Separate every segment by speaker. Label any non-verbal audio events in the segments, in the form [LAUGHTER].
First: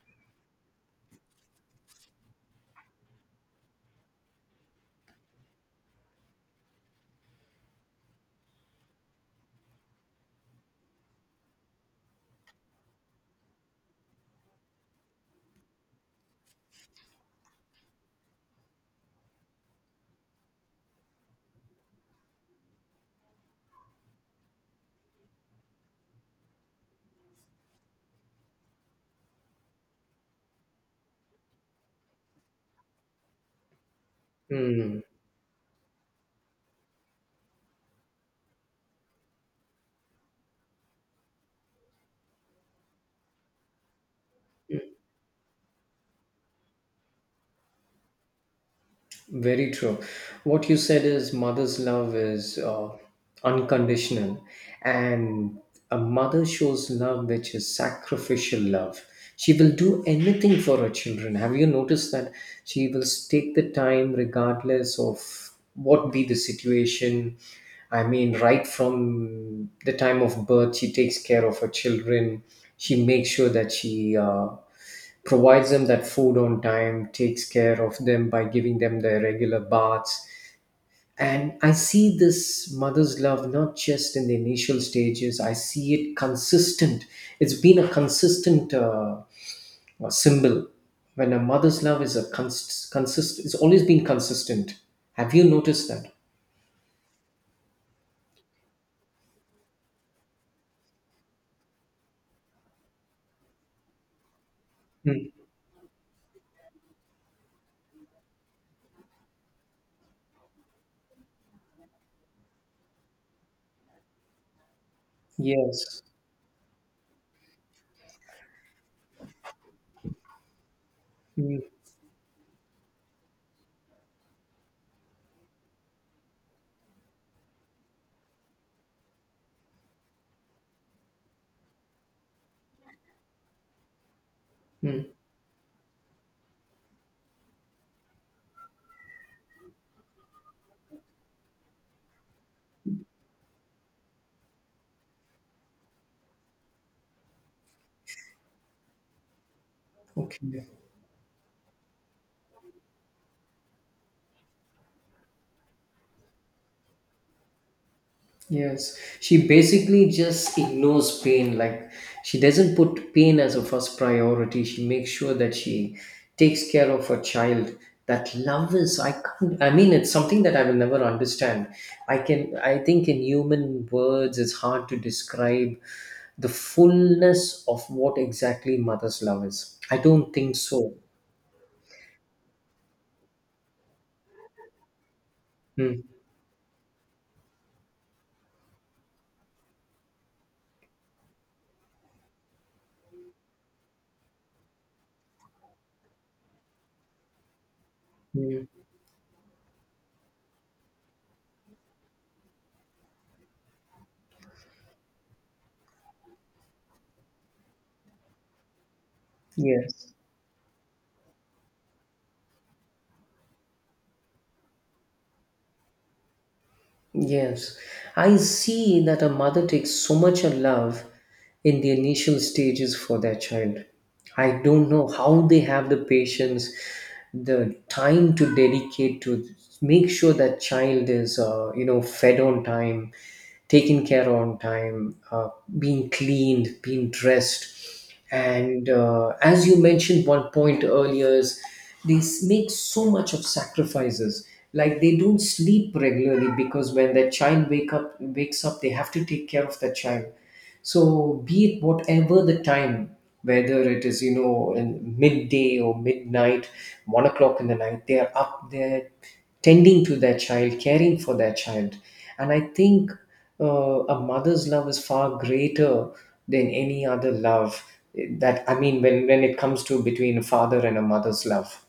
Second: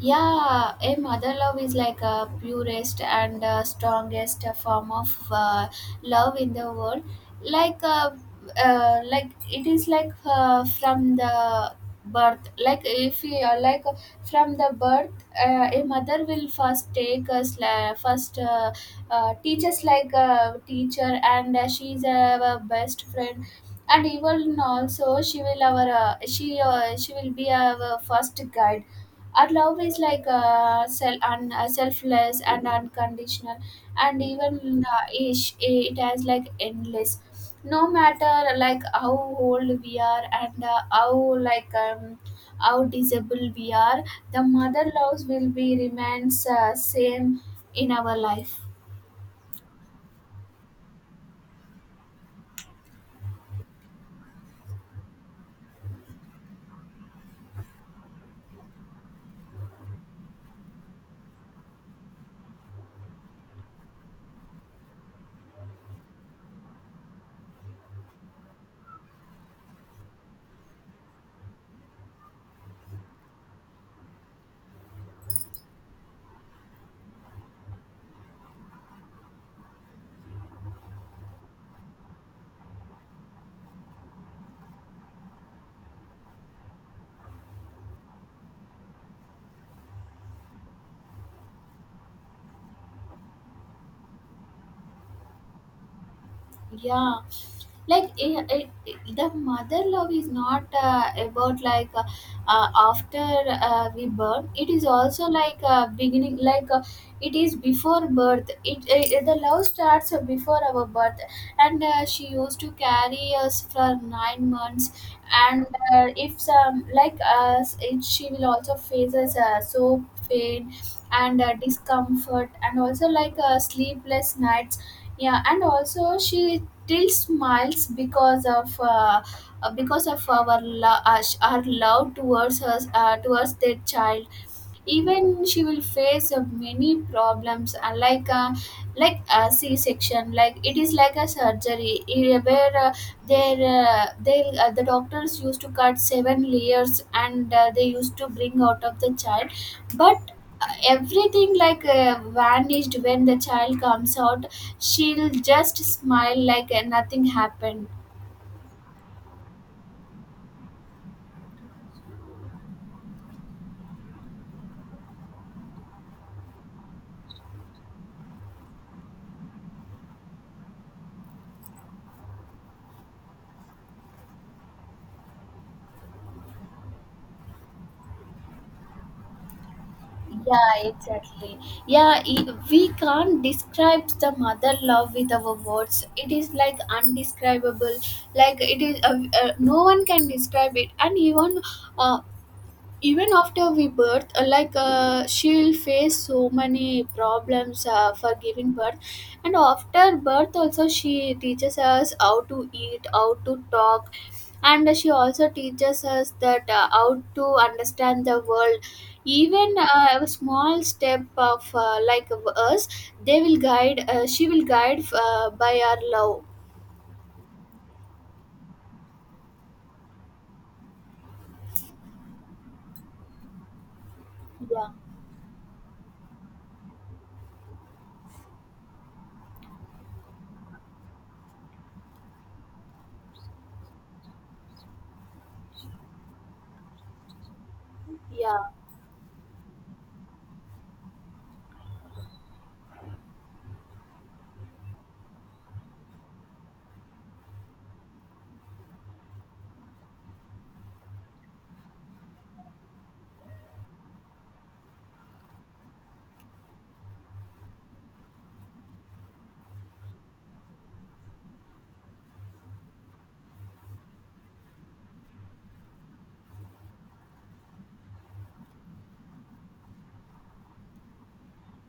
Speaker 1: Yeah, a mother love is like a purest and strongest form of love in the world. Like, uh, like it is like from the birth. Like if you are like from the birth, a mother will first teach us like a teacher, and she is our best friend. And even also, she will be our first guide. Our love is like selfless and unconditional, and even
Speaker 2: Hmm,
Speaker 1: it has like endless. No matter like how old we are and how disabled we are, the mother loves will be remains same in our life.
Speaker 2: very true. What you said is mother's love is unconditional, and a mother shows love which is sacrificial love. She will do anything for her children. Have you noticed that she will take the time, regardless of what be the situation? I mean, right from the time of birth, she takes care of her children. She makes sure that she provides them that food on time, takes care of them by giving them their regular baths. And I see this mother's love not just in the initial stages, I see it consistent. It's been a consistent symbol. When a mother's love is a cons- consist it's always been consistent. Have you noticed that?
Speaker 1: Yeah. Like the mother love is not about like after we birth. It is also
Speaker 2: Mm.
Speaker 1: like beginning like it is before birth. It the love starts before our birth, and she used to carry us for 9 months. And
Speaker 2: Yes.
Speaker 1: if some like us it, she will also faces so pain and
Speaker 2: Mm.
Speaker 1: discomfort, and also like sleepless nights. Yeah, and also she still smiles because of our our love towards us, towards their child.
Speaker 2: Mm.
Speaker 1: Even she will face many problems, like a c-section. Like it is like a surgery, where the doctors used to cut seven layers, and they used to bring out of the child. But
Speaker 2: Okay.
Speaker 1: everything like vanished when the child comes out. She'll just smile like nothing happened.
Speaker 2: Yes, she basically just ignores pain. Like she doesn't put pain as a first priority. She makes sure that she takes care of her child. That love is, I can't, I mean, it's something that I will never understand. I can, I think in human words, it's hard to describe the fullness of what exactly mother's love is. I don't think
Speaker 1: Yeah,
Speaker 2: so.
Speaker 1: exactly. Yeah, we can't describe the mother love with our words.
Speaker 2: Mm.
Speaker 1: It is like undescribable. Like it is no one can describe it. And uh, even after we birth, like she'll face so many problems for
Speaker 2: Mm.
Speaker 1: giving birth. And after birth also she teaches us how to eat, how to talk. And she also teaches us that how to understand the world. Even
Speaker 2: Yes.
Speaker 1: a small step of like of us, they will guide she will guide by our love.
Speaker 2: Yes, I see that a mother takes so much of love in the initial stages for their child. I
Speaker 1: Yeah,
Speaker 2: don't know how they have the patience, the time to dedicate to make sure that child is, fed on time, taken care on time, being cleaned, being dressed.
Speaker 1: yeah,
Speaker 2: And as you mentioned one point earlier, is they make so much of sacrifices. Like they don't sleep regularly because when their child wakes up, they have to take care of that child. So be it whatever the time, whether it is in midday or midnight, 1 o'clock in the night, they are up there tending to their child, caring for their child. And I think a mother's love is far greater than any other love that I mean, when it comes to between a father and a mother's love.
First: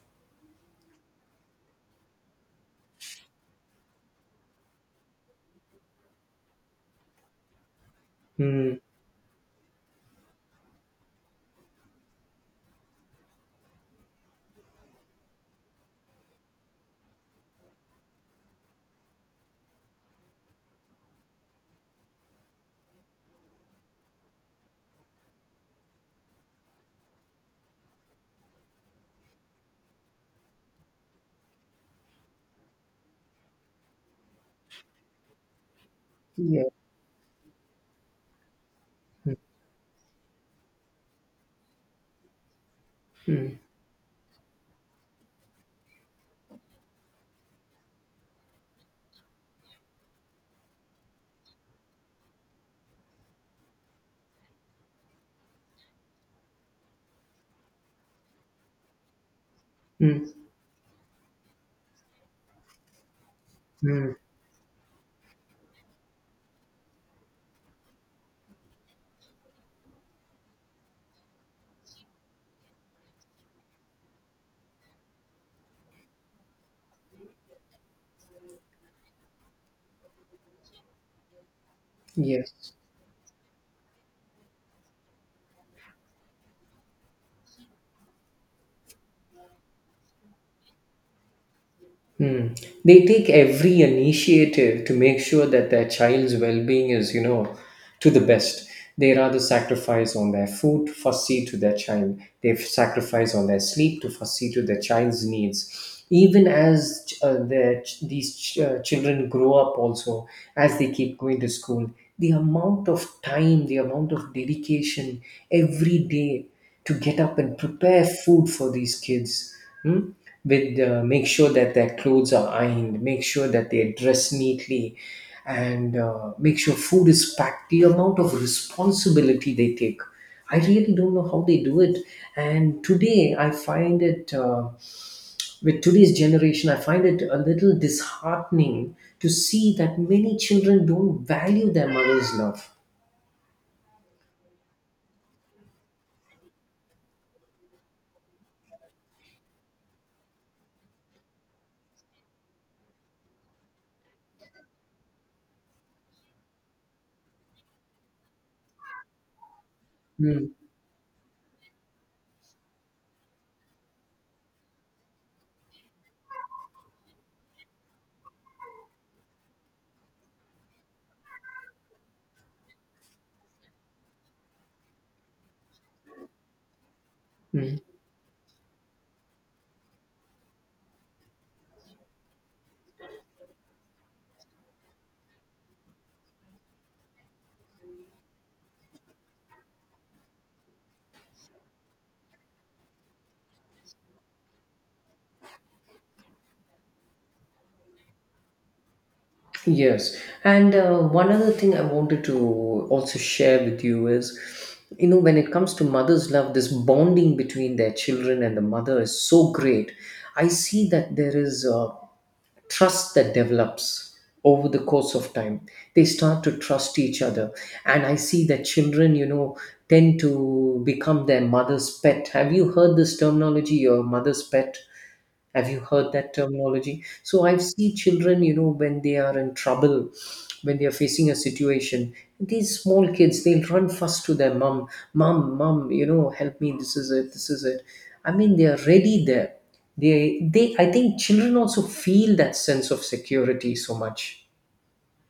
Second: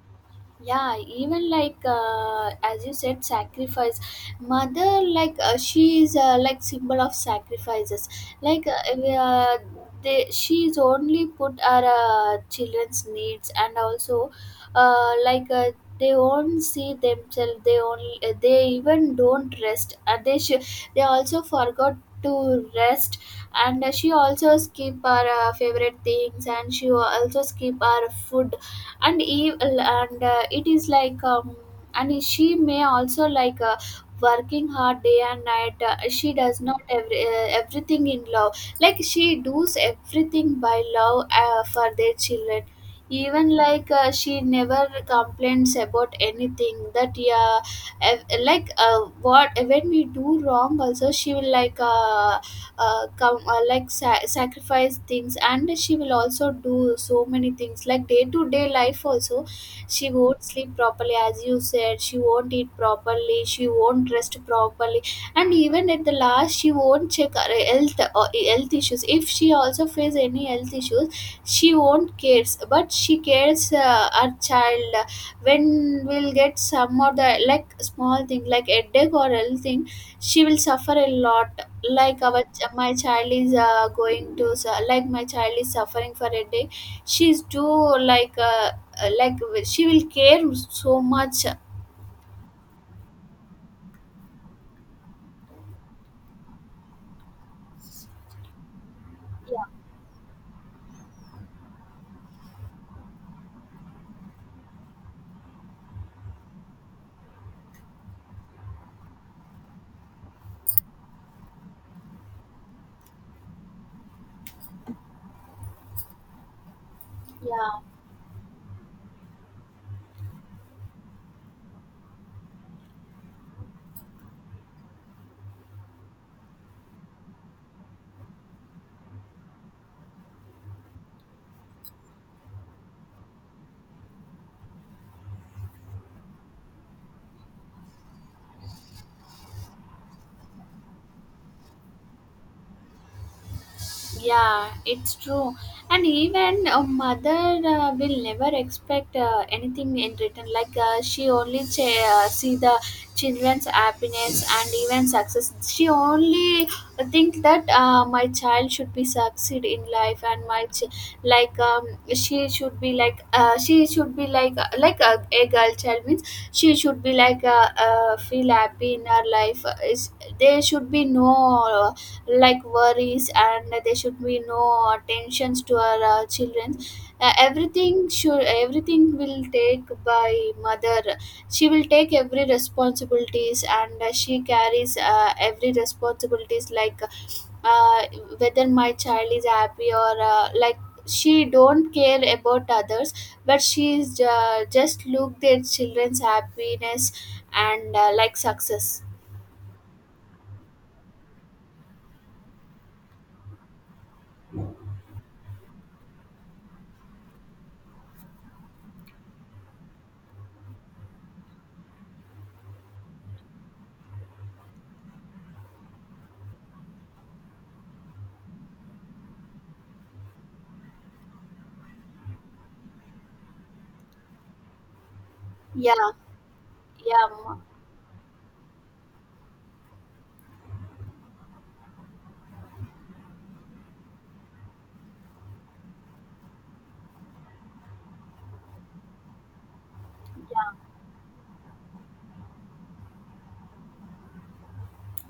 Speaker 1: yeah. Even like as you said, sacrifice. Mother, like she is like symbol of sacrifices. Like
Speaker 2: Hmm.
Speaker 1: she is only put our children's needs, and also like they won't see themselves. They even don't rest. They also forgot to rest. And she also skip our favorite things, and she also skip our food. And it is like and she may also like working hard day and night. She does
Speaker 2: Yeah.
Speaker 1: not everything in love. Like
Speaker 2: Hmm.
Speaker 1: she does everything by love for their children.
Speaker 2: Hmm.
Speaker 1: Even like she never complains about anything that. Yeah. Like what when we do wrong also, she will like come like sacrifice things, and she will also do so many things like day to day life also. She
Speaker 2: Hmm.
Speaker 1: won't sleep properly. As you said, she won't eat properly. She won't
Speaker 2: Hmm.
Speaker 1: rest properly. And even at the last, she won't check her health or health issues. If she also face any health issues, she won't cares, but she cares her child. When we'll get some of the like small thing like headache or health thing, she will suffer a lot. Like our ch
Speaker 2: Yes.
Speaker 1: my child is, going to su like my child is suffering for a day, she's too like, uh, like, she will care so much.
Speaker 2: Hmm. They take every initiative to make sure that their child's well-being is, you know, to the best. They rather sacrifice on their food, fussy to their child. They sacrifice on their sleep to fussy to their child's needs. Even as these children grow up, also as they keep going to school, the amount of time, the amount of dedication every day to get up and
Speaker 1: Yeah.
Speaker 2: prepare food for these kids. Mm? With make sure that their clothes are ironed, make sure that they dress neatly, and make sure food is packed. The amount of responsibility they take, I really don't know how they do it. And today I find it with today's generation, I find it a little disheartening to see that many children don't value their mother's love.
Speaker 1: Yeah, it's true. And even a mother will never expect anything in return. Like she only see the children's happiness and even success. She only think that my child should be succeed in life and
Speaker 2: Mm.
Speaker 1: my ch- like she should be like a girl child means she should be like feel happy in her life. There should be no. Like worries, and there should be no attentions to our children.
Speaker 2: Mm.
Speaker 1: Everything will take by mother. She will take every responsibilities, and she carries every responsibilities like uh, whether my child is happy or like, she don't care about others. But she is just look their children's happiness and like success.
Speaker 2: Yes, and one other thing I wanted to also share with you is, you know, when it comes to mother's love, this bonding between their children and the mother is so great. I see that there is. Trust that develops over the course of time. They start to trust each other. And I see that children, tend to become their mother's pet. Have you heard this terminology, your mother's pet? Have you
Speaker 1: Yeah,
Speaker 2: heard that terminology?
Speaker 1: yeah,
Speaker 2: So I've seen children, you know, when they are in trouble, when they are facing a situation, these small kids, they'll run first to their mom. Mom, mom, you know, help me, this is it, this is it. I mean, they are ready there. They
Speaker 1: yeah,
Speaker 2: they I think children also feel that sense of security so much.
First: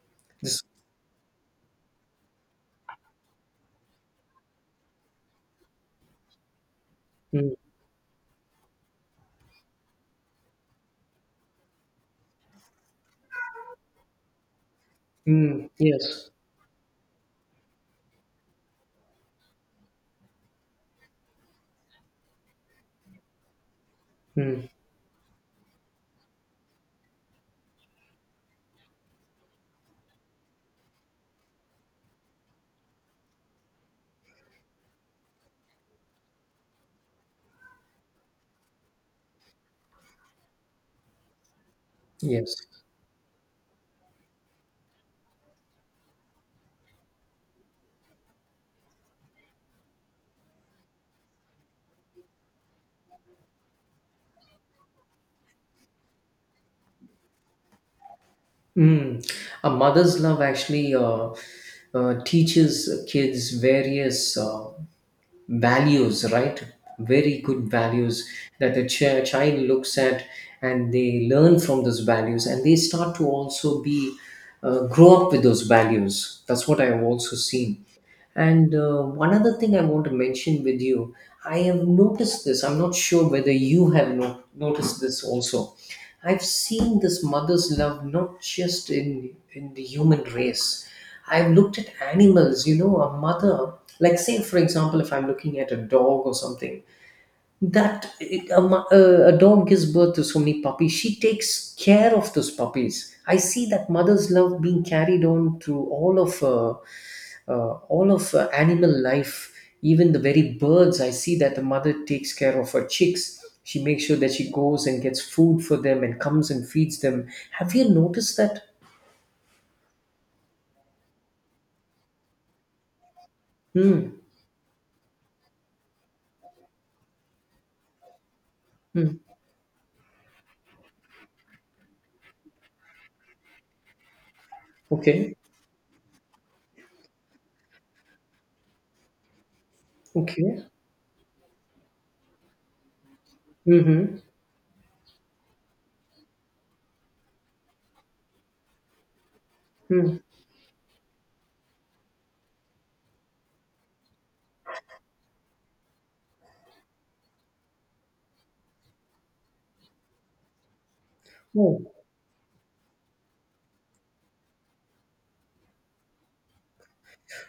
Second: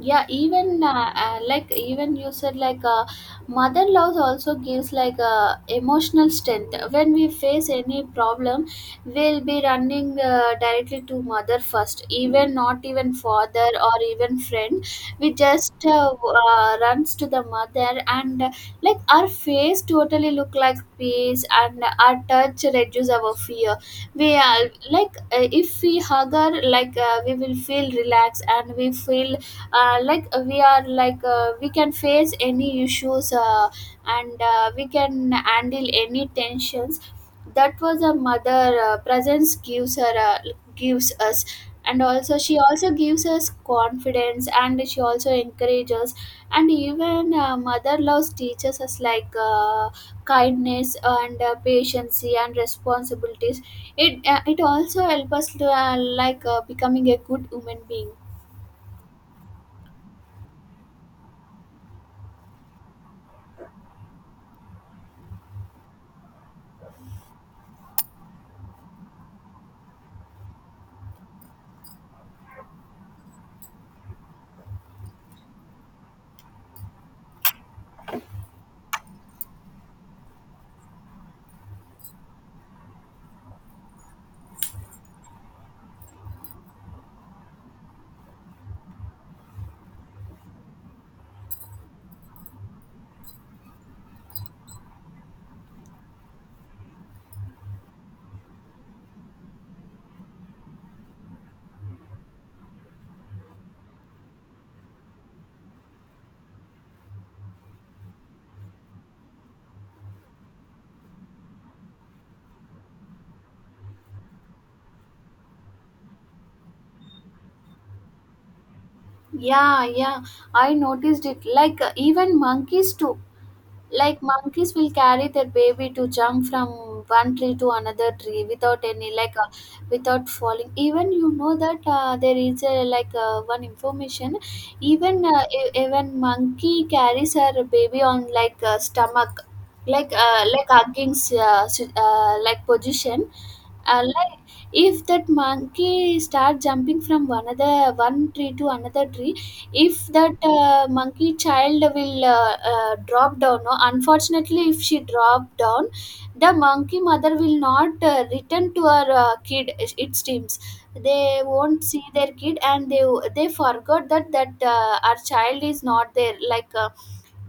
Speaker 1: yeah.
Speaker 2: This,
Speaker 1: Even like, even you said, like mother love also gives like emotional strength when we
Speaker 2: mm,
Speaker 1: face any problem. We'll be running directly to mother first, even not even father or even friend. We
Speaker 2: mm,
Speaker 1: just
Speaker 2: yes.
Speaker 1: runs to the mother, and like our face totally look like peace, and our touch reduce our fear. We are
Speaker 2: Mm,
Speaker 1: like if we hug her, like we will feel relaxed, and we feel like we are like we can face any issues, and we can handle any tensions. That was a mother presence gives her gives us. And also she
Speaker 2: yes.
Speaker 1: also gives us confidence, and she also encourages. And even mother loves teaches us like kindness and patience and responsibilities. It also helps us to, like becoming a good human being.
Speaker 2: Mm. A mother's love actually teaches kids various values, right? Very good values that the child looks at, and they learn from those values, and they start to also be grow up with those values. That's what I've also seen. And one other thing I want to mention with you, I have noticed this. I'm not sure whether you have noticed this also. I've seen this mother's love not just in the human race. I've looked at animals. You know, a mother, like say for example, if I'm looking at a dog or something, that a dog gives birth to so many puppies. She takes care of those puppies. I see that mother's love being carried on through all of animal life. Even the very birds, I see that the mother takes care of her chicks. She makes sure that she goes and gets food for them and comes and feeds them. Have you noticed that?
Speaker 1: Yeah, yeah, I noticed it. Like even monkeys too.
Speaker 2: Hmm.
Speaker 1: Like monkeys will carry their baby to jump from one tree to another tree without any
Speaker 2: Hmm.
Speaker 1: like without falling. Even you know that there is a like one information.
Speaker 2: Okay,
Speaker 1: Even monkey carries her baby on like stomach,
Speaker 2: okay.
Speaker 1: like hugging like position.
Speaker 2: Mm-hmm.
Speaker 1: Like if that monkey start jumping from one tree to another tree, if
Speaker 2: Hmm.
Speaker 1: that monkey child will drop down, no, unfortunately, if she drop down, the monkey mother will not return to her kid. It seems they
Speaker 2: Oh,
Speaker 1: won't see their kid, and they forgot that our child is not there, like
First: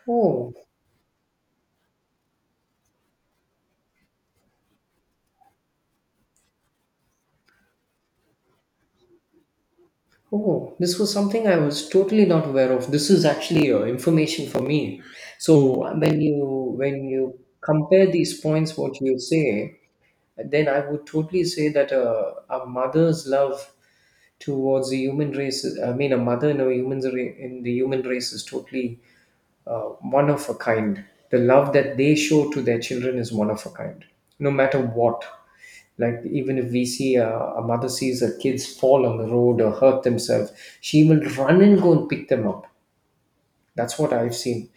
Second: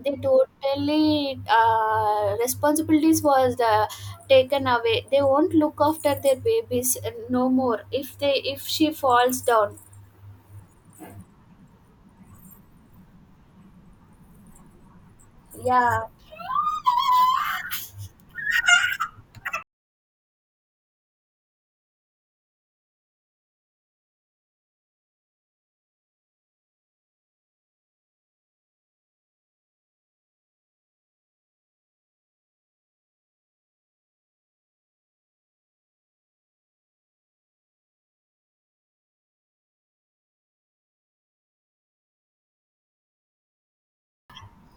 Speaker 1: they
Speaker 2: oh.
Speaker 1: totally responsibilities was taken away. They won't look after their babies no more, if they if she falls down.
Speaker 2: Oh, this was something I was totally not aware of. This is actually information for me. So
Speaker 1: Yeah.
Speaker 2: when you compare these points, what you say, then I would totally say that a mother's love towards the human race. Is- I mean, a mother in a human in the human race is totally one of a kind. The love that they show to their children is one of a kind, no matter what. Like even if we see a, mother sees her kids fall on the road or hurt themselves, she will run and go and pick them up. That's what I've seen.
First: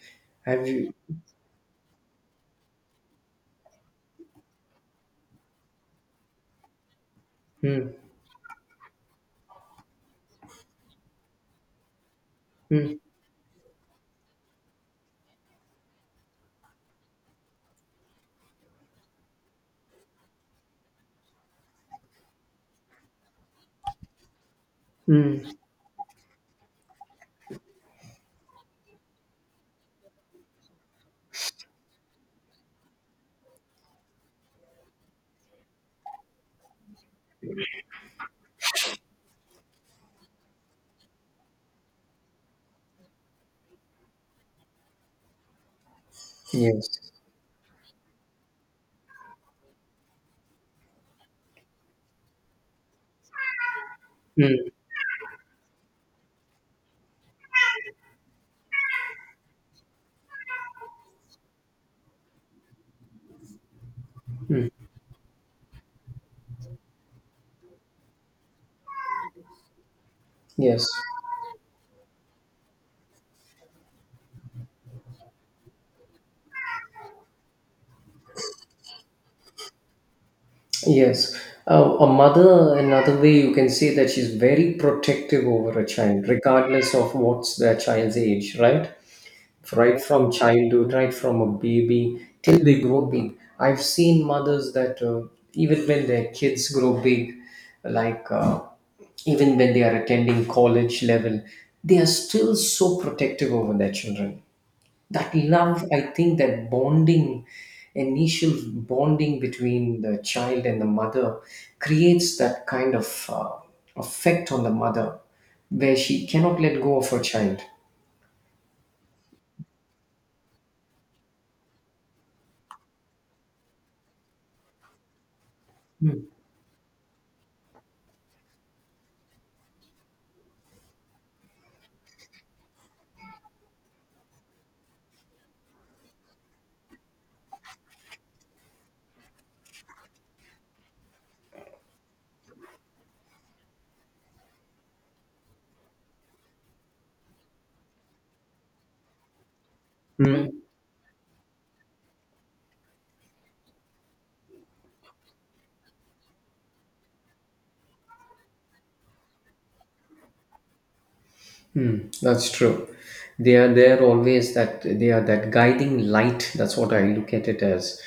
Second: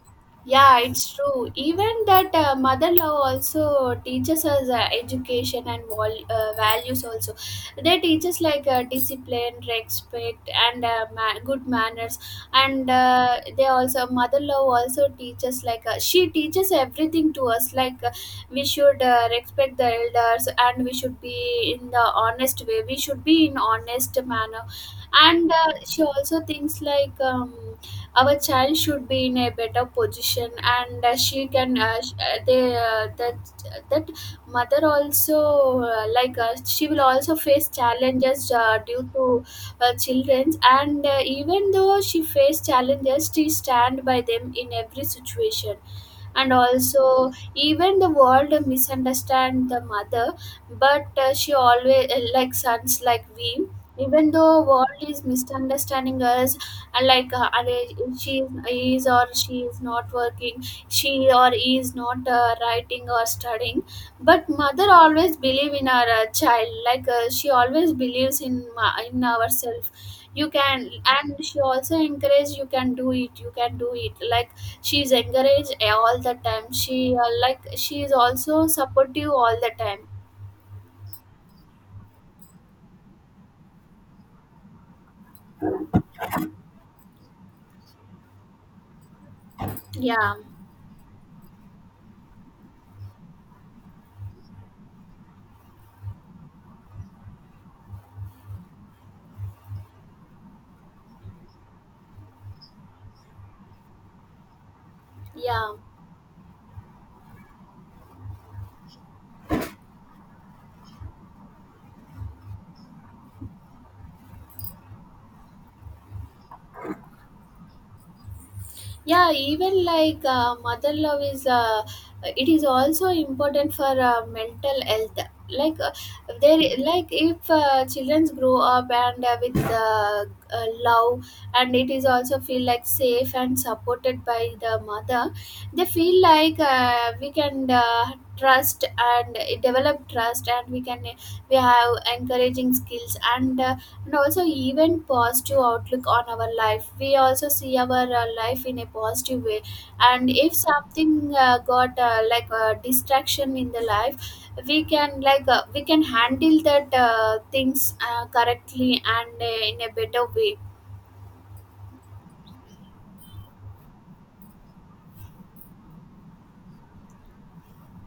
Speaker 2: Have
Speaker 1: Yeah,
Speaker 2: you?
Speaker 1: it's true. Even that mother love also teaches us education and values also.
Speaker 2: Hmm.
Speaker 1: They teach us like discipline, respect, and good manners. And
Speaker 2: Hmm.
Speaker 1: they also mother love also teaches like she teaches everything to us. Like we should respect the elders, and we should be in the honest way. We should be in honest manner.
Speaker 2: Hmm.
Speaker 1: And she also thinks like. Our child should be in a better position, and she can that that mother also like she will also face challenges due to children. And even though she faced challenges, she stand by them in every situation. And
Speaker 2: Yes.
Speaker 1: also even the world misunderstand the mother, but she always like sons like we, even though
Speaker 2: Hmm.
Speaker 1: world is misunderstanding us. And like and she is not working. She or he is not writing or studying, but mother always believe in our child, like she always believes in in ourself. You
Speaker 2: Yes.
Speaker 1: can. And she also encourage, you can do it, you can do it, like she is encouraged all the time. She is also supportive all the time.
Speaker 2: Yes. A mother, another way you can say that she's very protective over a child, regardless of what's their child's age, right? Right from
Speaker 1: Yeah,
Speaker 2: childhood, right from a baby till they grow big. I've seen mothers that even when their kids grow big, like uh, even when they are attending college level, they are still so protective over their children. That
Speaker 1: yeah,
Speaker 2: love, I think, that bonding, initial bonding between the child and the mother creates that kind of effect on the mother where she cannot let go of her child.
Speaker 1: yeah. Even like mother love is it is also important for mental health. Like
Speaker 2: Mm.
Speaker 1: there, like, if children grow up and with love, and it is also feel like safe and supported by the mother, they feel like we can trust and develop trust, and we can, we have encouraging skills, and also even positive outlook on our life. We also see our life in a positive way. And
Speaker 2: Mm.
Speaker 1: if something got like a distraction in the life, we can handle that things correctly, and in a better way.
Speaker 2: Hmm, that's true. They are there always. That they are that guiding light. That's what I look at it as.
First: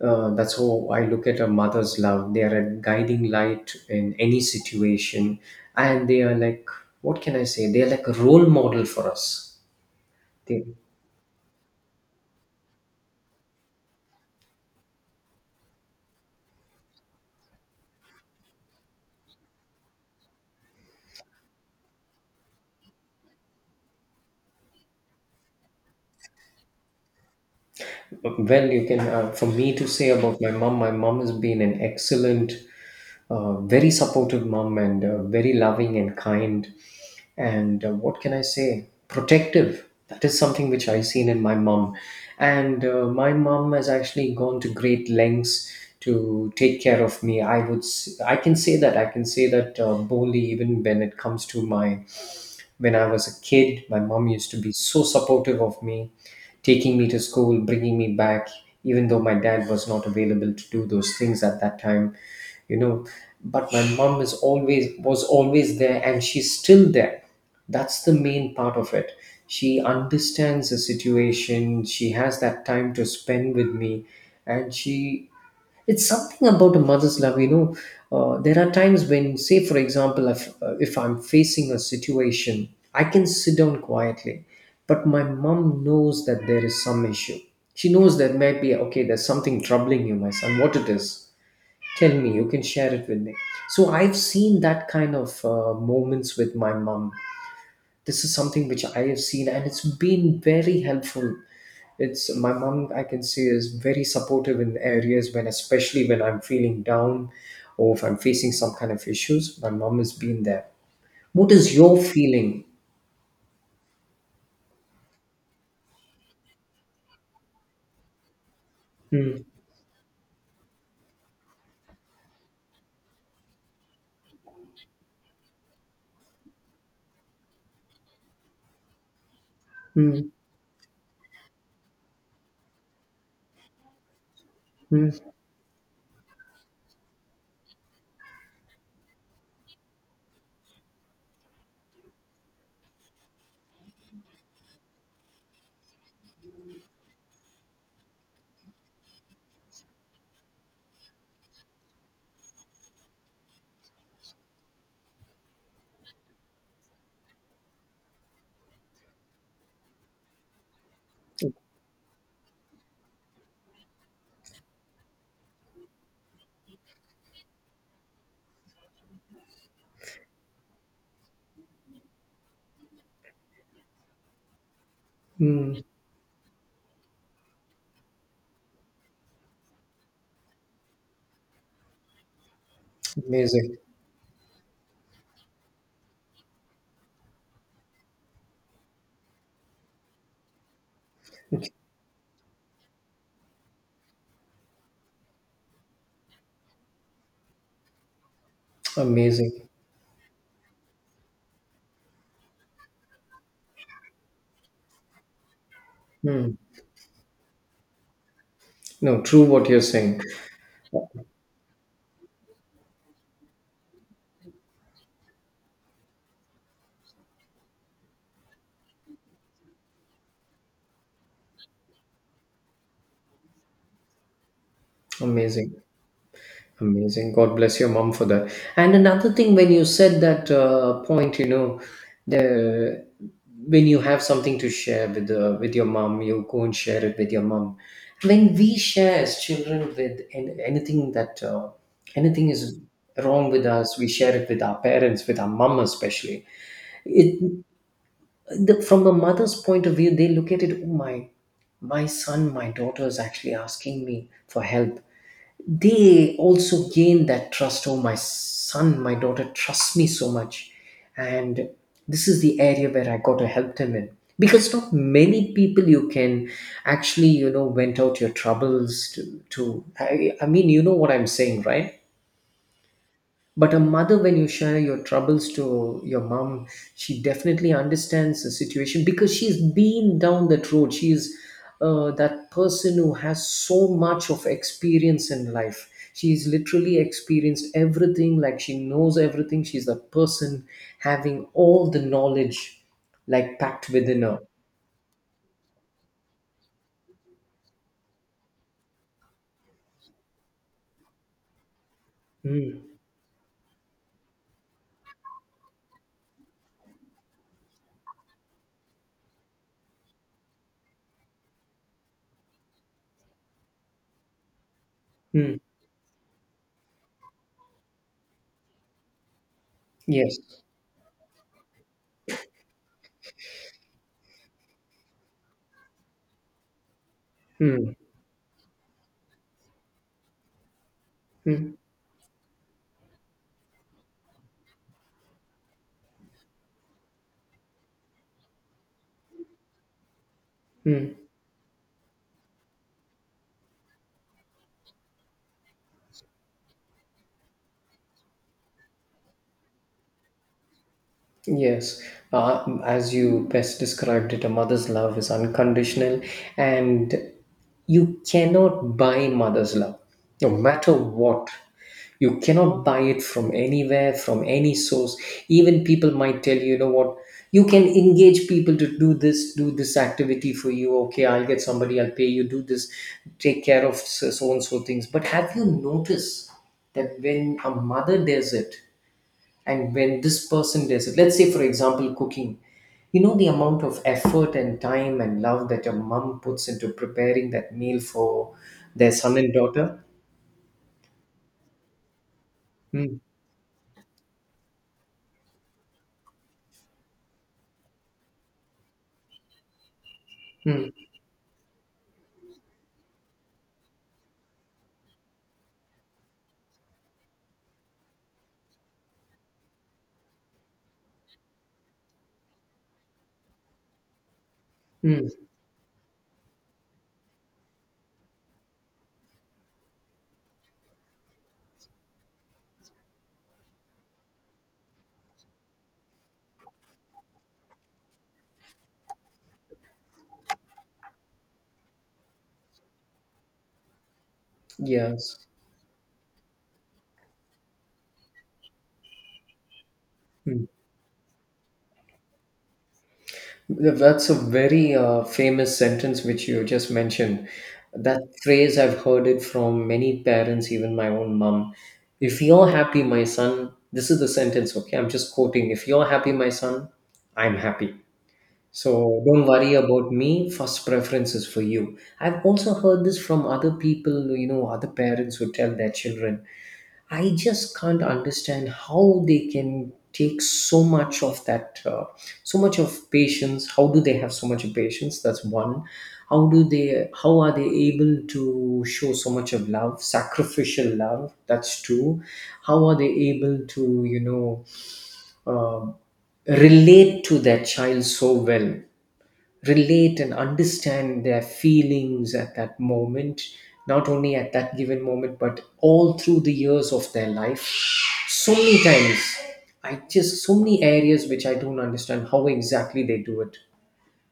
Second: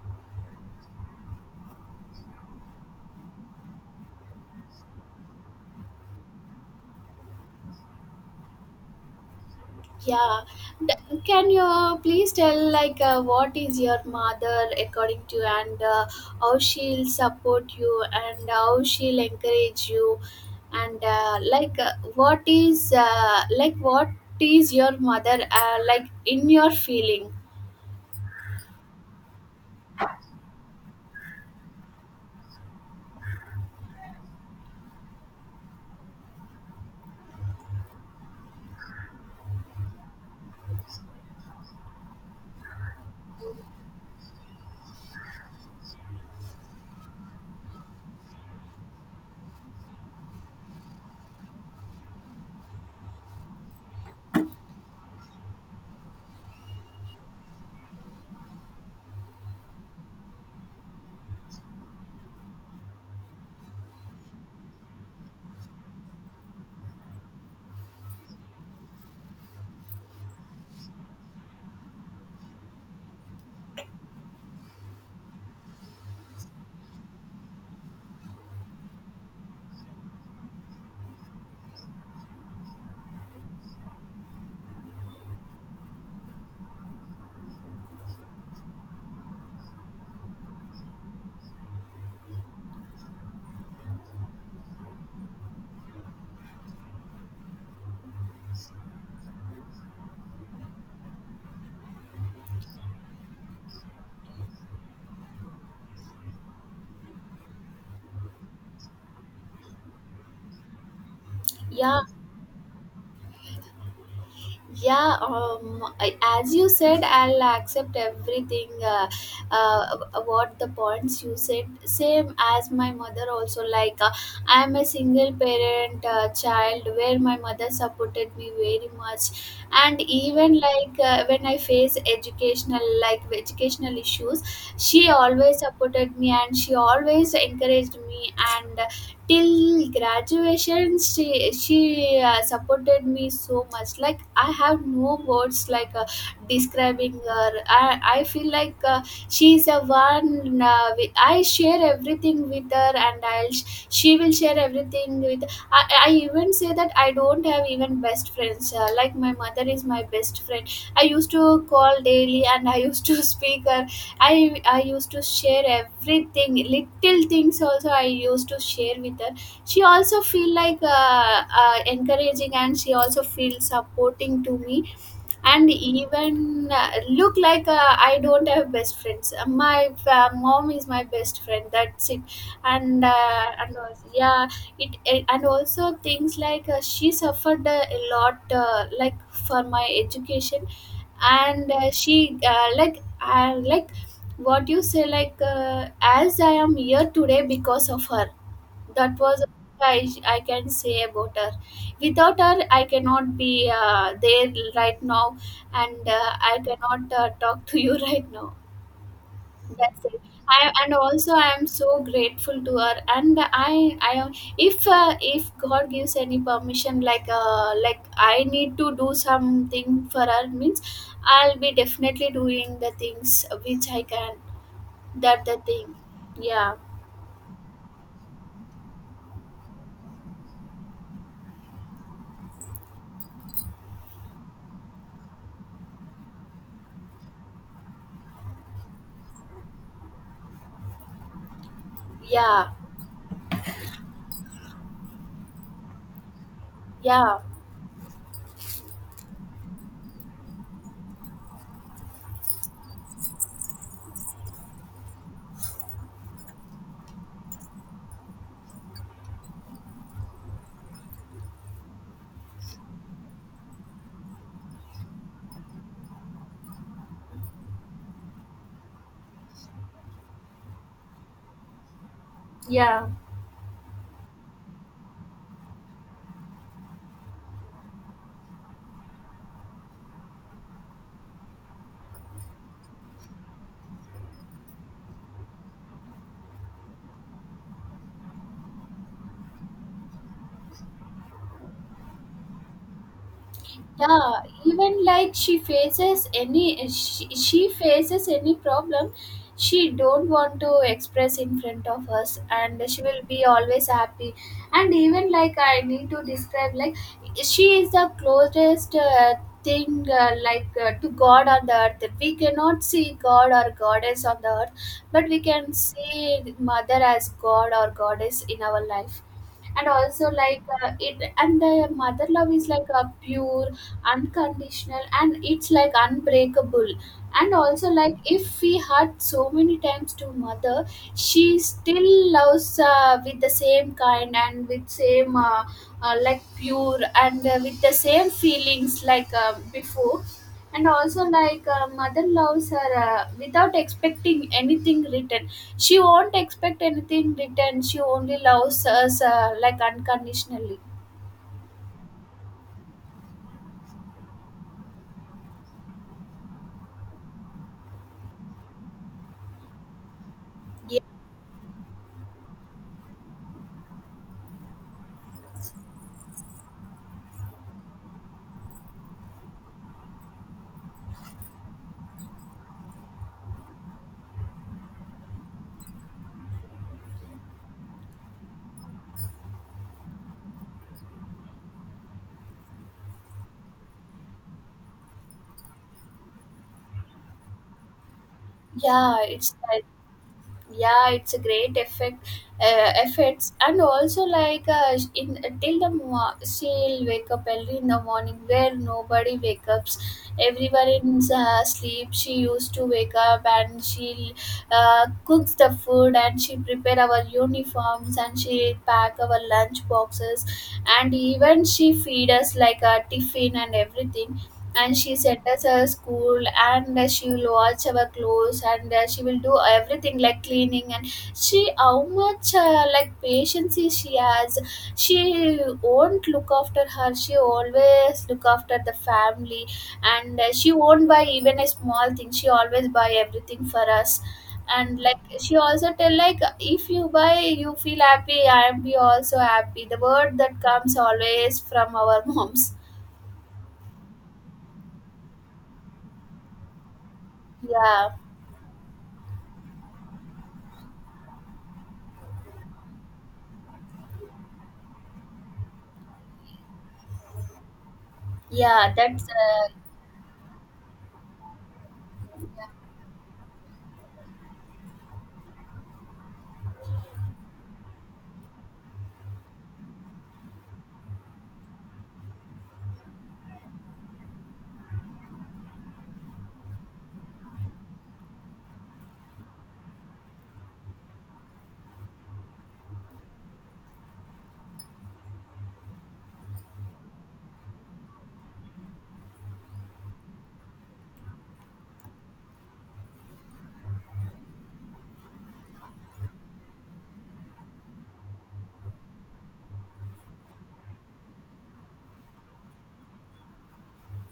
Speaker 2: That's how I look at a mother's love. They are a guiding light in any situation, and they are like, what can I say? They are like a role model for us.
Speaker 1: Yeah.
Speaker 2: They,
Speaker 1: Can you please tell, like what is your mother according to, and how she'll support you and how she'll encourage you, and like what is your mother like in your feeling?
Speaker 2: well, you can for me to say about my mom. My mom has been an excellent, very supportive mom, and very loving and kind. And what can I say, protective, that is something which I seen in my mom. And my mom has actually gone to great lengths to take care of me. I can say that boldly, even when it comes to my when I was a kid. My mom used to be so supportive of me, taking me to school, bringing me back, even though my dad was not available to do those things at that time, you know. But my mom is always was always there, and she's still there. That's the main part of it. She understands the situation. She has that time to spend with me, and she it's something about a mother's love, you know, there are times when, say for example, if I'm facing a situation, I can sit down quietly, but my mom knows that there is some issue. She knows that, maybe okay, there's something troubling you, my son, what it is. Tell me, you can share it with me. So I've seen that kind of moments with my mom. This is something which I have seen, and it's been very helpful. It's my mom, I can see, is very supportive in areas when especially when I'm feeling down, or if I'm facing some kind of issues. My mom has been there. What is
Speaker 1: Yeah,
Speaker 2: your feeling?
Speaker 1: yeah um I- as you said, I'll accept everything.
Speaker 2: Mm.
Speaker 1: Uh, what the points you said, same as my mother. Also, like, I'm a single parent child, where my mother supported me very much. And
Speaker 2: Mm.
Speaker 1: even, like, when I face educational, like, educational issues, she
Speaker 2: Mm.
Speaker 1: always supported me and she always encouraged me. And till graduation, she supported me so much. Like, I have no words, like, describing her. I feel like, she is a one, with, I share everything with her. And I'll she will share everything with. I even say that I don't have even best friends, like, my mother is my best friend. I used to call daily and I used to [LAUGHS] speak her. I used to share everything. Little things also I used to share with her. She also feel like, encouraging, and she also feel supporting to me. And
Speaker 2: Mm.
Speaker 1: even, look, like, I don't have best friends. My mom is my best friend. That's it. And
Speaker 2: Amazing.
Speaker 1: also, yeah, and also things like, she suffered, a lot, like, for my education. And, she, like I like what you say, like, as I am here today because of her. That was.
Speaker 2: Amazing.
Speaker 1: I can say about her. Without her, I cannot be, there right now, and, I
Speaker 2: Mm.
Speaker 1: cannot, talk to you [LAUGHS] right now.
Speaker 2: No, true what you're
Speaker 1: That's it.
Speaker 2: saying.
Speaker 1: And also, I am so grateful to her. And I am. If God gives any permission, like, like I need to do something for her, means I'll be definitely doing the things which I can. That the
Speaker 2: Amazing.
Speaker 1: thing. Yeah,
Speaker 2: Amazing. God bless your mom for that. And another thing, when you said that point, you know, the when you have something to share with the with your mom, you go and share it with your mom. When we share as children with anything that anything
Speaker 1: yeah,
Speaker 2: is wrong with us, we share it with our parents, with our mom especially. It
Speaker 1: yeah,
Speaker 2: from a mother's point of view, they look at it. Oh my, my son, my daughter is actually asking me for help. They also gain that trust. Oh, my son, my daughter trusts me so much, and this is the area where I got to help them in, because not many people you can actually, vent out your troubles to, to, I mean, what I'm saying, right?
Speaker 1: yeah.
Speaker 2: But a mother, when you share your troubles to your mom, she definitely understands the situation because she's been down that road. She's that person who has so much of experience in life. She's literally experienced everything. Like, she knows everything. She's the person having all the knowledge, like, packed within her.
Speaker 1: Yeah, even like she faces any problem. She don't want to express in front of us, and
Speaker 2: Mm.
Speaker 1: she will be always happy. And even, like, I need to describe, like, she is the closest, thing, like, to god on the earth. We cannot see god or goddess on the earth, but we
Speaker 2: Mm.
Speaker 1: can see mother as god or goddess in our life. And also,
Speaker 2: Yes.
Speaker 1: like, it and the mother love is like a pure, unconditional, and it's like unbreakable. And also,
Speaker 2: Mm.
Speaker 1: like, if we hurt so many times to mother, she
Speaker 2: Mm.
Speaker 1: still loves, with the same kind and with same, like, pure, and, with the same feelings, like, before. And
Speaker 2: Mm.
Speaker 1: also, like, mother loves her, without expecting anything written. She won't expect anything returned. She only loves us, like, unconditionally.
Speaker 2: Yes, as you best described it, a mother's love is unconditional, and you cannot buy mother's love, no matter what. You cannot buy it from anywhere, from any source. Even people might tell you, you know what, you can engage people to do this activity for you. Okay, I'll get somebody, I'll pay you, do this, take care of so so and so things. But have you noticed that when a mother does it, and when this person does it, let's say, for example, cooking, you know, the amount of effort and time and love that your mom puts into preparing that meal for their
Speaker 1: Yeah,
Speaker 2: son and
Speaker 1: it's,
Speaker 2: daughter.
Speaker 1: yeah, it's a great effect,
Speaker 2: Mm.
Speaker 1: effects. And also, like, in till the mo- she'll wake up early in the morning where nobody wakes up. Everyone
Speaker 2: Mm.
Speaker 1: in, sleep, she used to wake up and she'll, cooks the food, and she prepare our uniforms, and she pack our lunch boxes, and even she feed us like a tiffin and everything, and she
Speaker 2: Mm.
Speaker 1: sent us a school. And, she will wash our clothes, and, she will do everything like cleaning. And she, how much, like, patience is she has. She won't look after her, she always look after the family. And, she won't buy even a small thing, she always buy everything for us. And, like,
Speaker 2: Yes.
Speaker 1: she also tell, like, if you buy you feel happy, I am be also happy. The word that
Speaker 2: Mm.
Speaker 1: comes always from our [LAUGHS] moms.
Speaker 2: That's a very famous sentence which you just mentioned,
Speaker 1: Yeah.
Speaker 2: that phrase. I've heard it from many parents, even my own mom. If you're happy, my son, this is the sentence, okay, I'm just quoting, if you're happy, my son, I'm happy.
Speaker 1: Yeah, that's,
Speaker 2: So don't worry about me. First preference is for you. I've also heard this from other people, you know, other parents who tell their children. I just can't understand how they can take so much of that, so much of patience. How do they have so much of patience? That's one. How do they? How are they able to show so much of love, sacrificial love? That's two. How are they able to, you know, uh, relate to their child so well? Relate and understand their feelings at that moment, not only at that given moment, but all through the years of their life. So many times, I just, so many areas which I don't understand how exactly they do it.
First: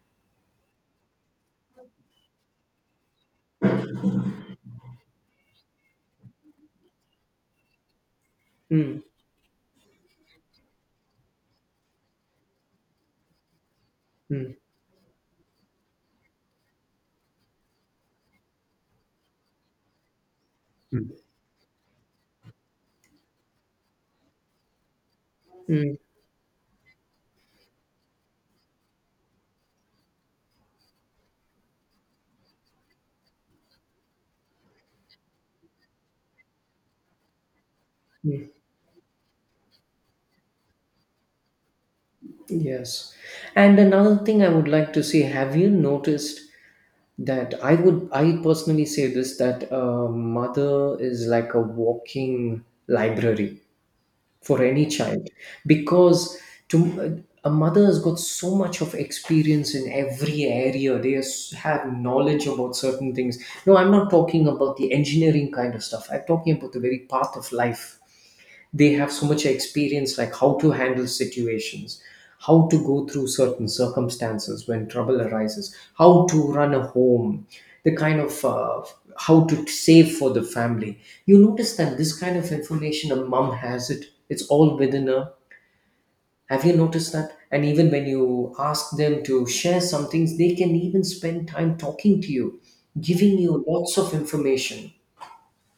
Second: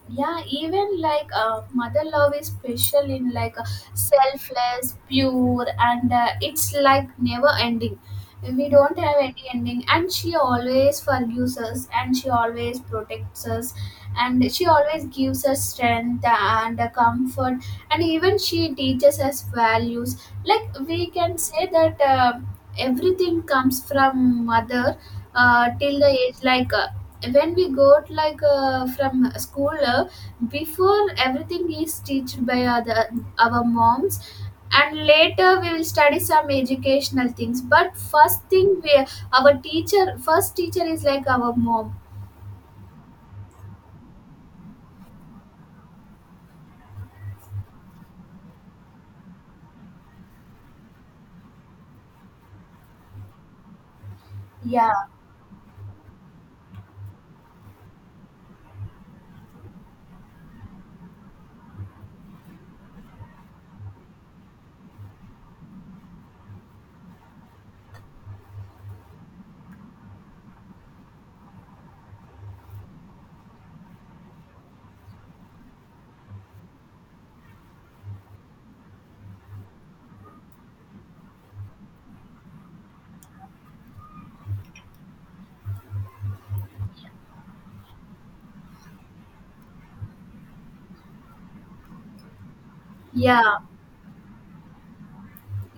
Speaker 1: yeah. Even, like, mother love is special, in like, selfless, pure, and, it's like never ending. We don't
Speaker 2: Mm.
Speaker 1: have any ending, and she always forgives us, and she always protects us, and
Speaker 2: Mm.
Speaker 1: she always gives us strength and, comfort, and even she teaches us values. Like, we
Speaker 2: Mm.
Speaker 1: can say that, everything comes from mother,
Speaker 2: Mm.
Speaker 1: till the age, like. When we got, like, from school, before everything is taught by other, our moms. And later we will study some educational things, but first
Speaker 2: Mm.
Speaker 1: thing we, our teacher, first teacher is like our mom.
Speaker 2: Yes. And another thing I would like to say, have you noticed that I would, I personally say this, that a mother is like a walking library for any
Speaker 1: Yeah,
Speaker 2: child, because to a mother has got so much of experience in every area. They have knowledge about certain things. No, I'm not talking about the engineering kind of stuff. I'm talking about the very path of life. They have so much experience, like how to handle situations, how to go through certain circumstances when trouble arises, how to run a home, the kind of how to save for the family. You notice that this kind of information a mom has it, it's all within her. Have you noticed that? And even when you ask them to share some things, they can even spend time talking to you, giving
Speaker 1: yeah,
Speaker 2: you lots of information.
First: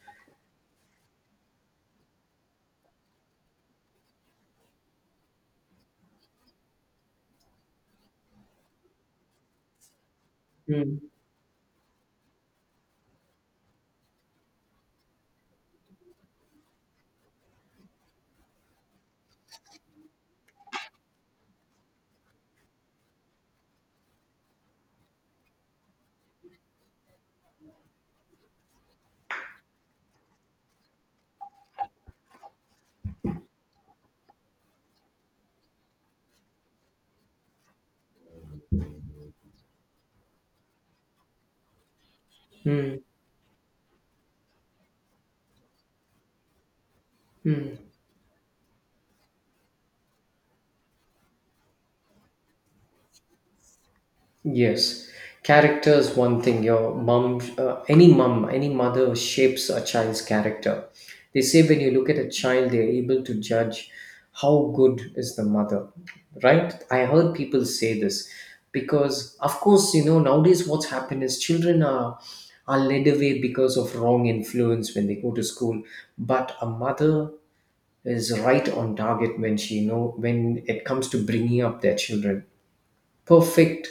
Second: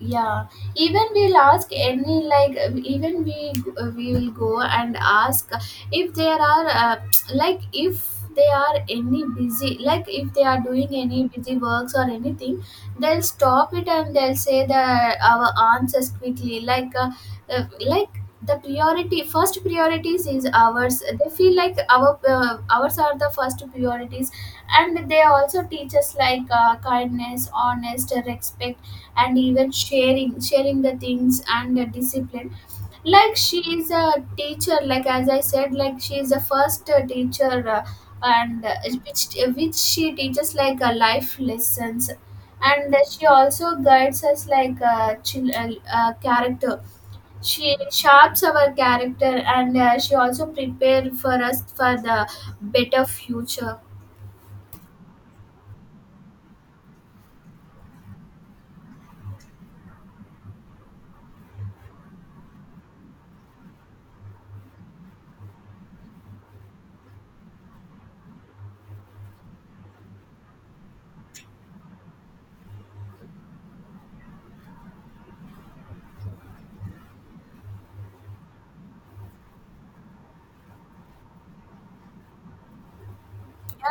Speaker 1: yeah. Even we'll ask any, like, even we will go and ask if there are, like, if they are any busy, like if they are doing
Speaker 2: Hmm.
Speaker 1: any busy works or anything, they'll stop it and they'll say the our answers quickly, like, like, the priority, first priorities is ours. They feel like our, ours are the first priorities. And they also teach us, like, kindness, honest, respect, and even sharing the things, and the discipline. Like, she is a teacher. Like, as I said, like, she is the first, teacher, and which which she teaches, like, life lessons. And
Speaker 2: Hmm.
Speaker 1: she also guides us, like, character. She
Speaker 2: Hmm.
Speaker 1: sharps our character. And, she also prepare for us for the better future.
Speaker 2: Yes, character is one thing. Your mom, any mom, any mother shapes a child's character. They say when you look at a child, they're able to judge how good is the mother, right? I heard people say this because, of course, you know, nowadays what's happened is children are led away because of wrong influence when they go to school, but a mother is right on target when she know, when it comes to bringing up their children. Perfect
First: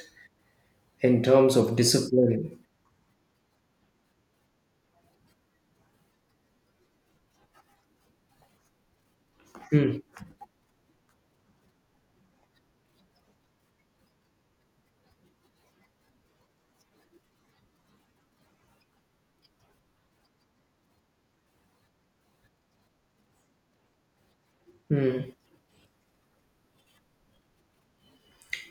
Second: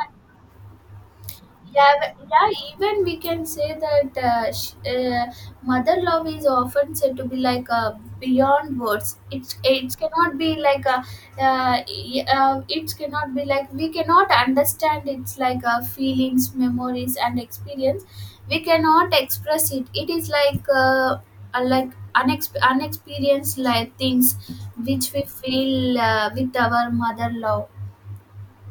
Speaker 2: in terms of
Speaker 1: Yeah,
Speaker 2: discipline.
Speaker 1: yeah, even we can say that, mother love is often said to be like, beyond words. It
Speaker 2: Mm.
Speaker 1: cannot be like a, it cannot be like, we cannot understand its, like, feelings, memories, and experience. We cannot express it. It is like, like, unexperienced, like, things which we
Speaker 2: Mm.
Speaker 1: feel, with our mother love.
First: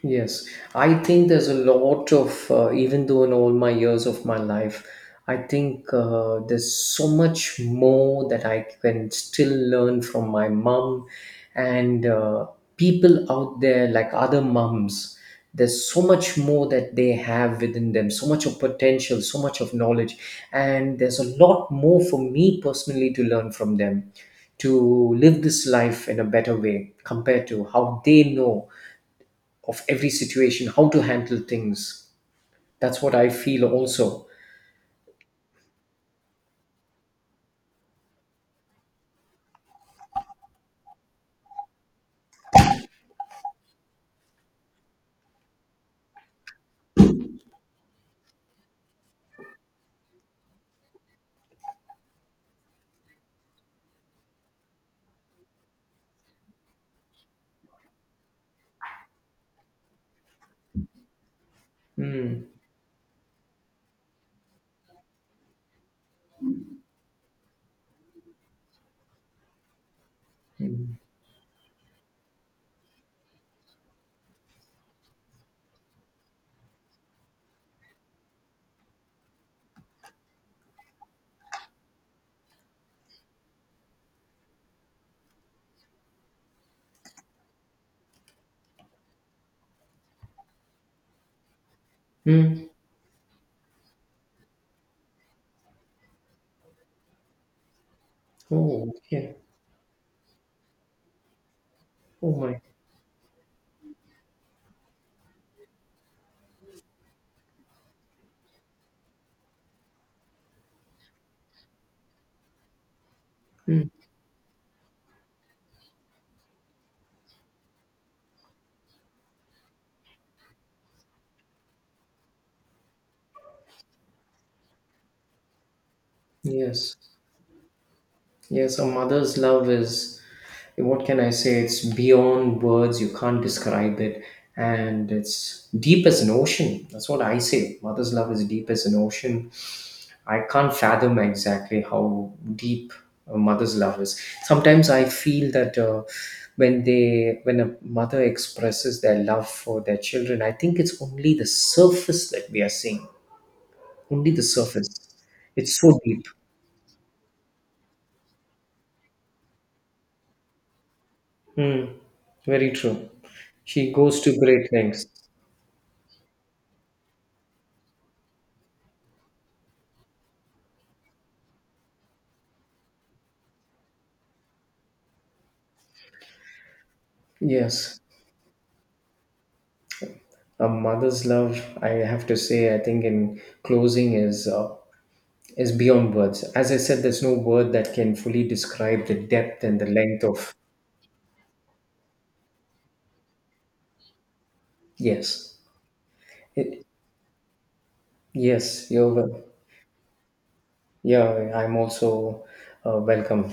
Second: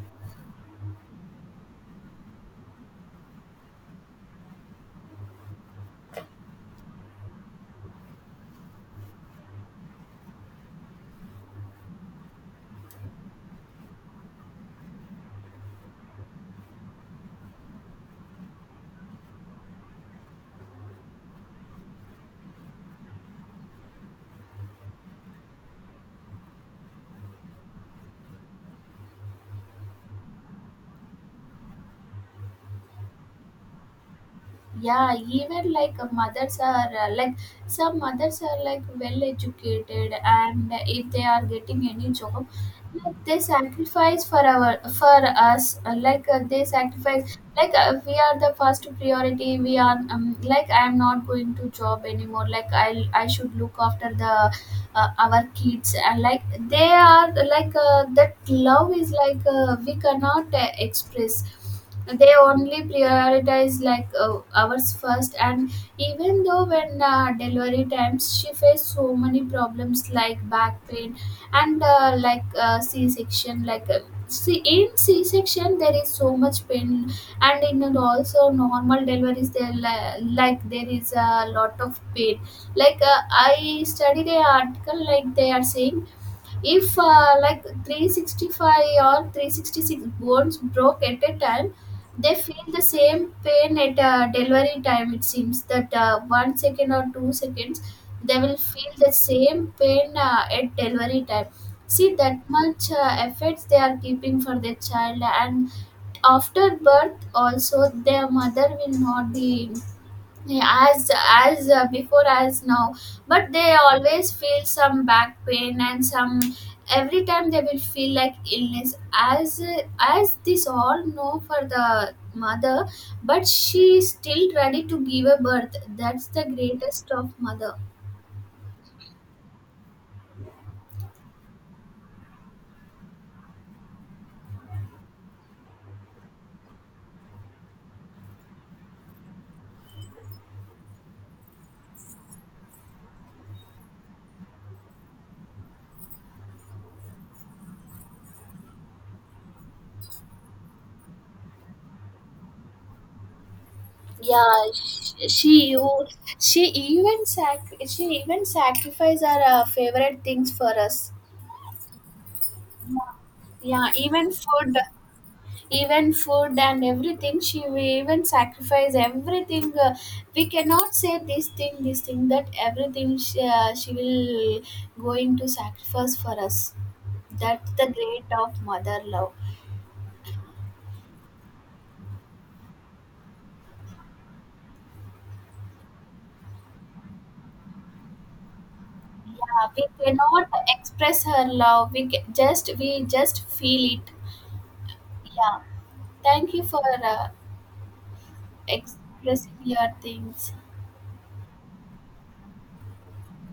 Speaker 2: Yes, I think there's a lot of, even though in all my years of my life, I think there's so much more that I can still learn from my mom, and people out there, like other mums. There's so much more that they have within them, so much of potential, so much of knowledge, and there's a lot more for me personally to learn from them, to live this life in a better way compared to how they know of every situation, how to handle things. That's what I feel also.
Speaker 1: Yeah, even, like, mothers are, like, some mothers are, like, well educated, and if they are getting any job, like, they sacrifice for our for us like, they sacrifice, like, we are the first priority. We are, like, I am not going to job anymore. Like, I should look after the, our kids. And like, they are, like, that love is like, we cannot, express. They
Speaker 2: Mm.
Speaker 1: only prioritize, like, ours first. And even though when, delivery times, she faced so many problems, like back
Speaker 2: Mm.
Speaker 1: pain, and, like, c-section, like, see in c-section there is so much pain. And in also normal deliveries there, like, there is a lot of pain. Like, I studied a article, like, they are saying, if, like, 365 or 366 bones broke at a time, they feel
Speaker 2: Mm.
Speaker 1: the same pain at, delivery time. It seems that, 1 second or 2 seconds, they will feel
Speaker 2: Oh,
Speaker 1: the
Speaker 2: yeah.
Speaker 1: same pain, at delivery time. See
Speaker 2: Oh
Speaker 1: that
Speaker 2: my.
Speaker 1: much, efforts they are keeping for their child. And after birth also, their mother will not be, yeah, as before, as now. But they
Speaker 2: Mm.
Speaker 1: always feel some back pain and some, every time they will feel like illness, as, as this all know for the mother. But she is still ready to give a birth. That's the
Speaker 2: Yes.
Speaker 1: greatest of mother.
Speaker 2: Yes, a mother's love is, what can I say? It's beyond words. You can't describe it. And it's deep as an ocean. That's what I say. Mother's love is deep as an ocean. I can't fathom exactly how deep a mother's love is. Sometimes I feel that when they, when a mother expresses their love for their children, I think it's only the surface that we are seeing. Only the
Speaker 1: Yeah,
Speaker 2: surface.
Speaker 1: she,
Speaker 2: It's so
Speaker 1: you,
Speaker 2: deep.
Speaker 1: she even sacrifice our, favorite things for us.
Speaker 2: Hmm. Very true.
Speaker 1: Yeah,
Speaker 2: She goes
Speaker 1: even
Speaker 2: to great
Speaker 1: food,
Speaker 2: lengths.
Speaker 1: even food and everything she will even sacrifice everything, we cannot say this thing this thing, that everything she will going to sacrifice for us. That's the
Speaker 2: Yes,
Speaker 1: great of mother love.
Speaker 2: a mother's love. I have to say, I think in closing is beyond words. As I said, there's no word that can fully describe the
Speaker 1: Yeah,
Speaker 2: depth and the
Speaker 1: we
Speaker 2: length
Speaker 1: cannot
Speaker 2: of.
Speaker 1: express her love, just we just feel it.
Speaker 2: Yes.
Speaker 1: Yeah. Thank you for,
Speaker 2: Y- Yes, you're wel-
Speaker 1: expressing your things.
Speaker 2: Yeah, I'm also welcome.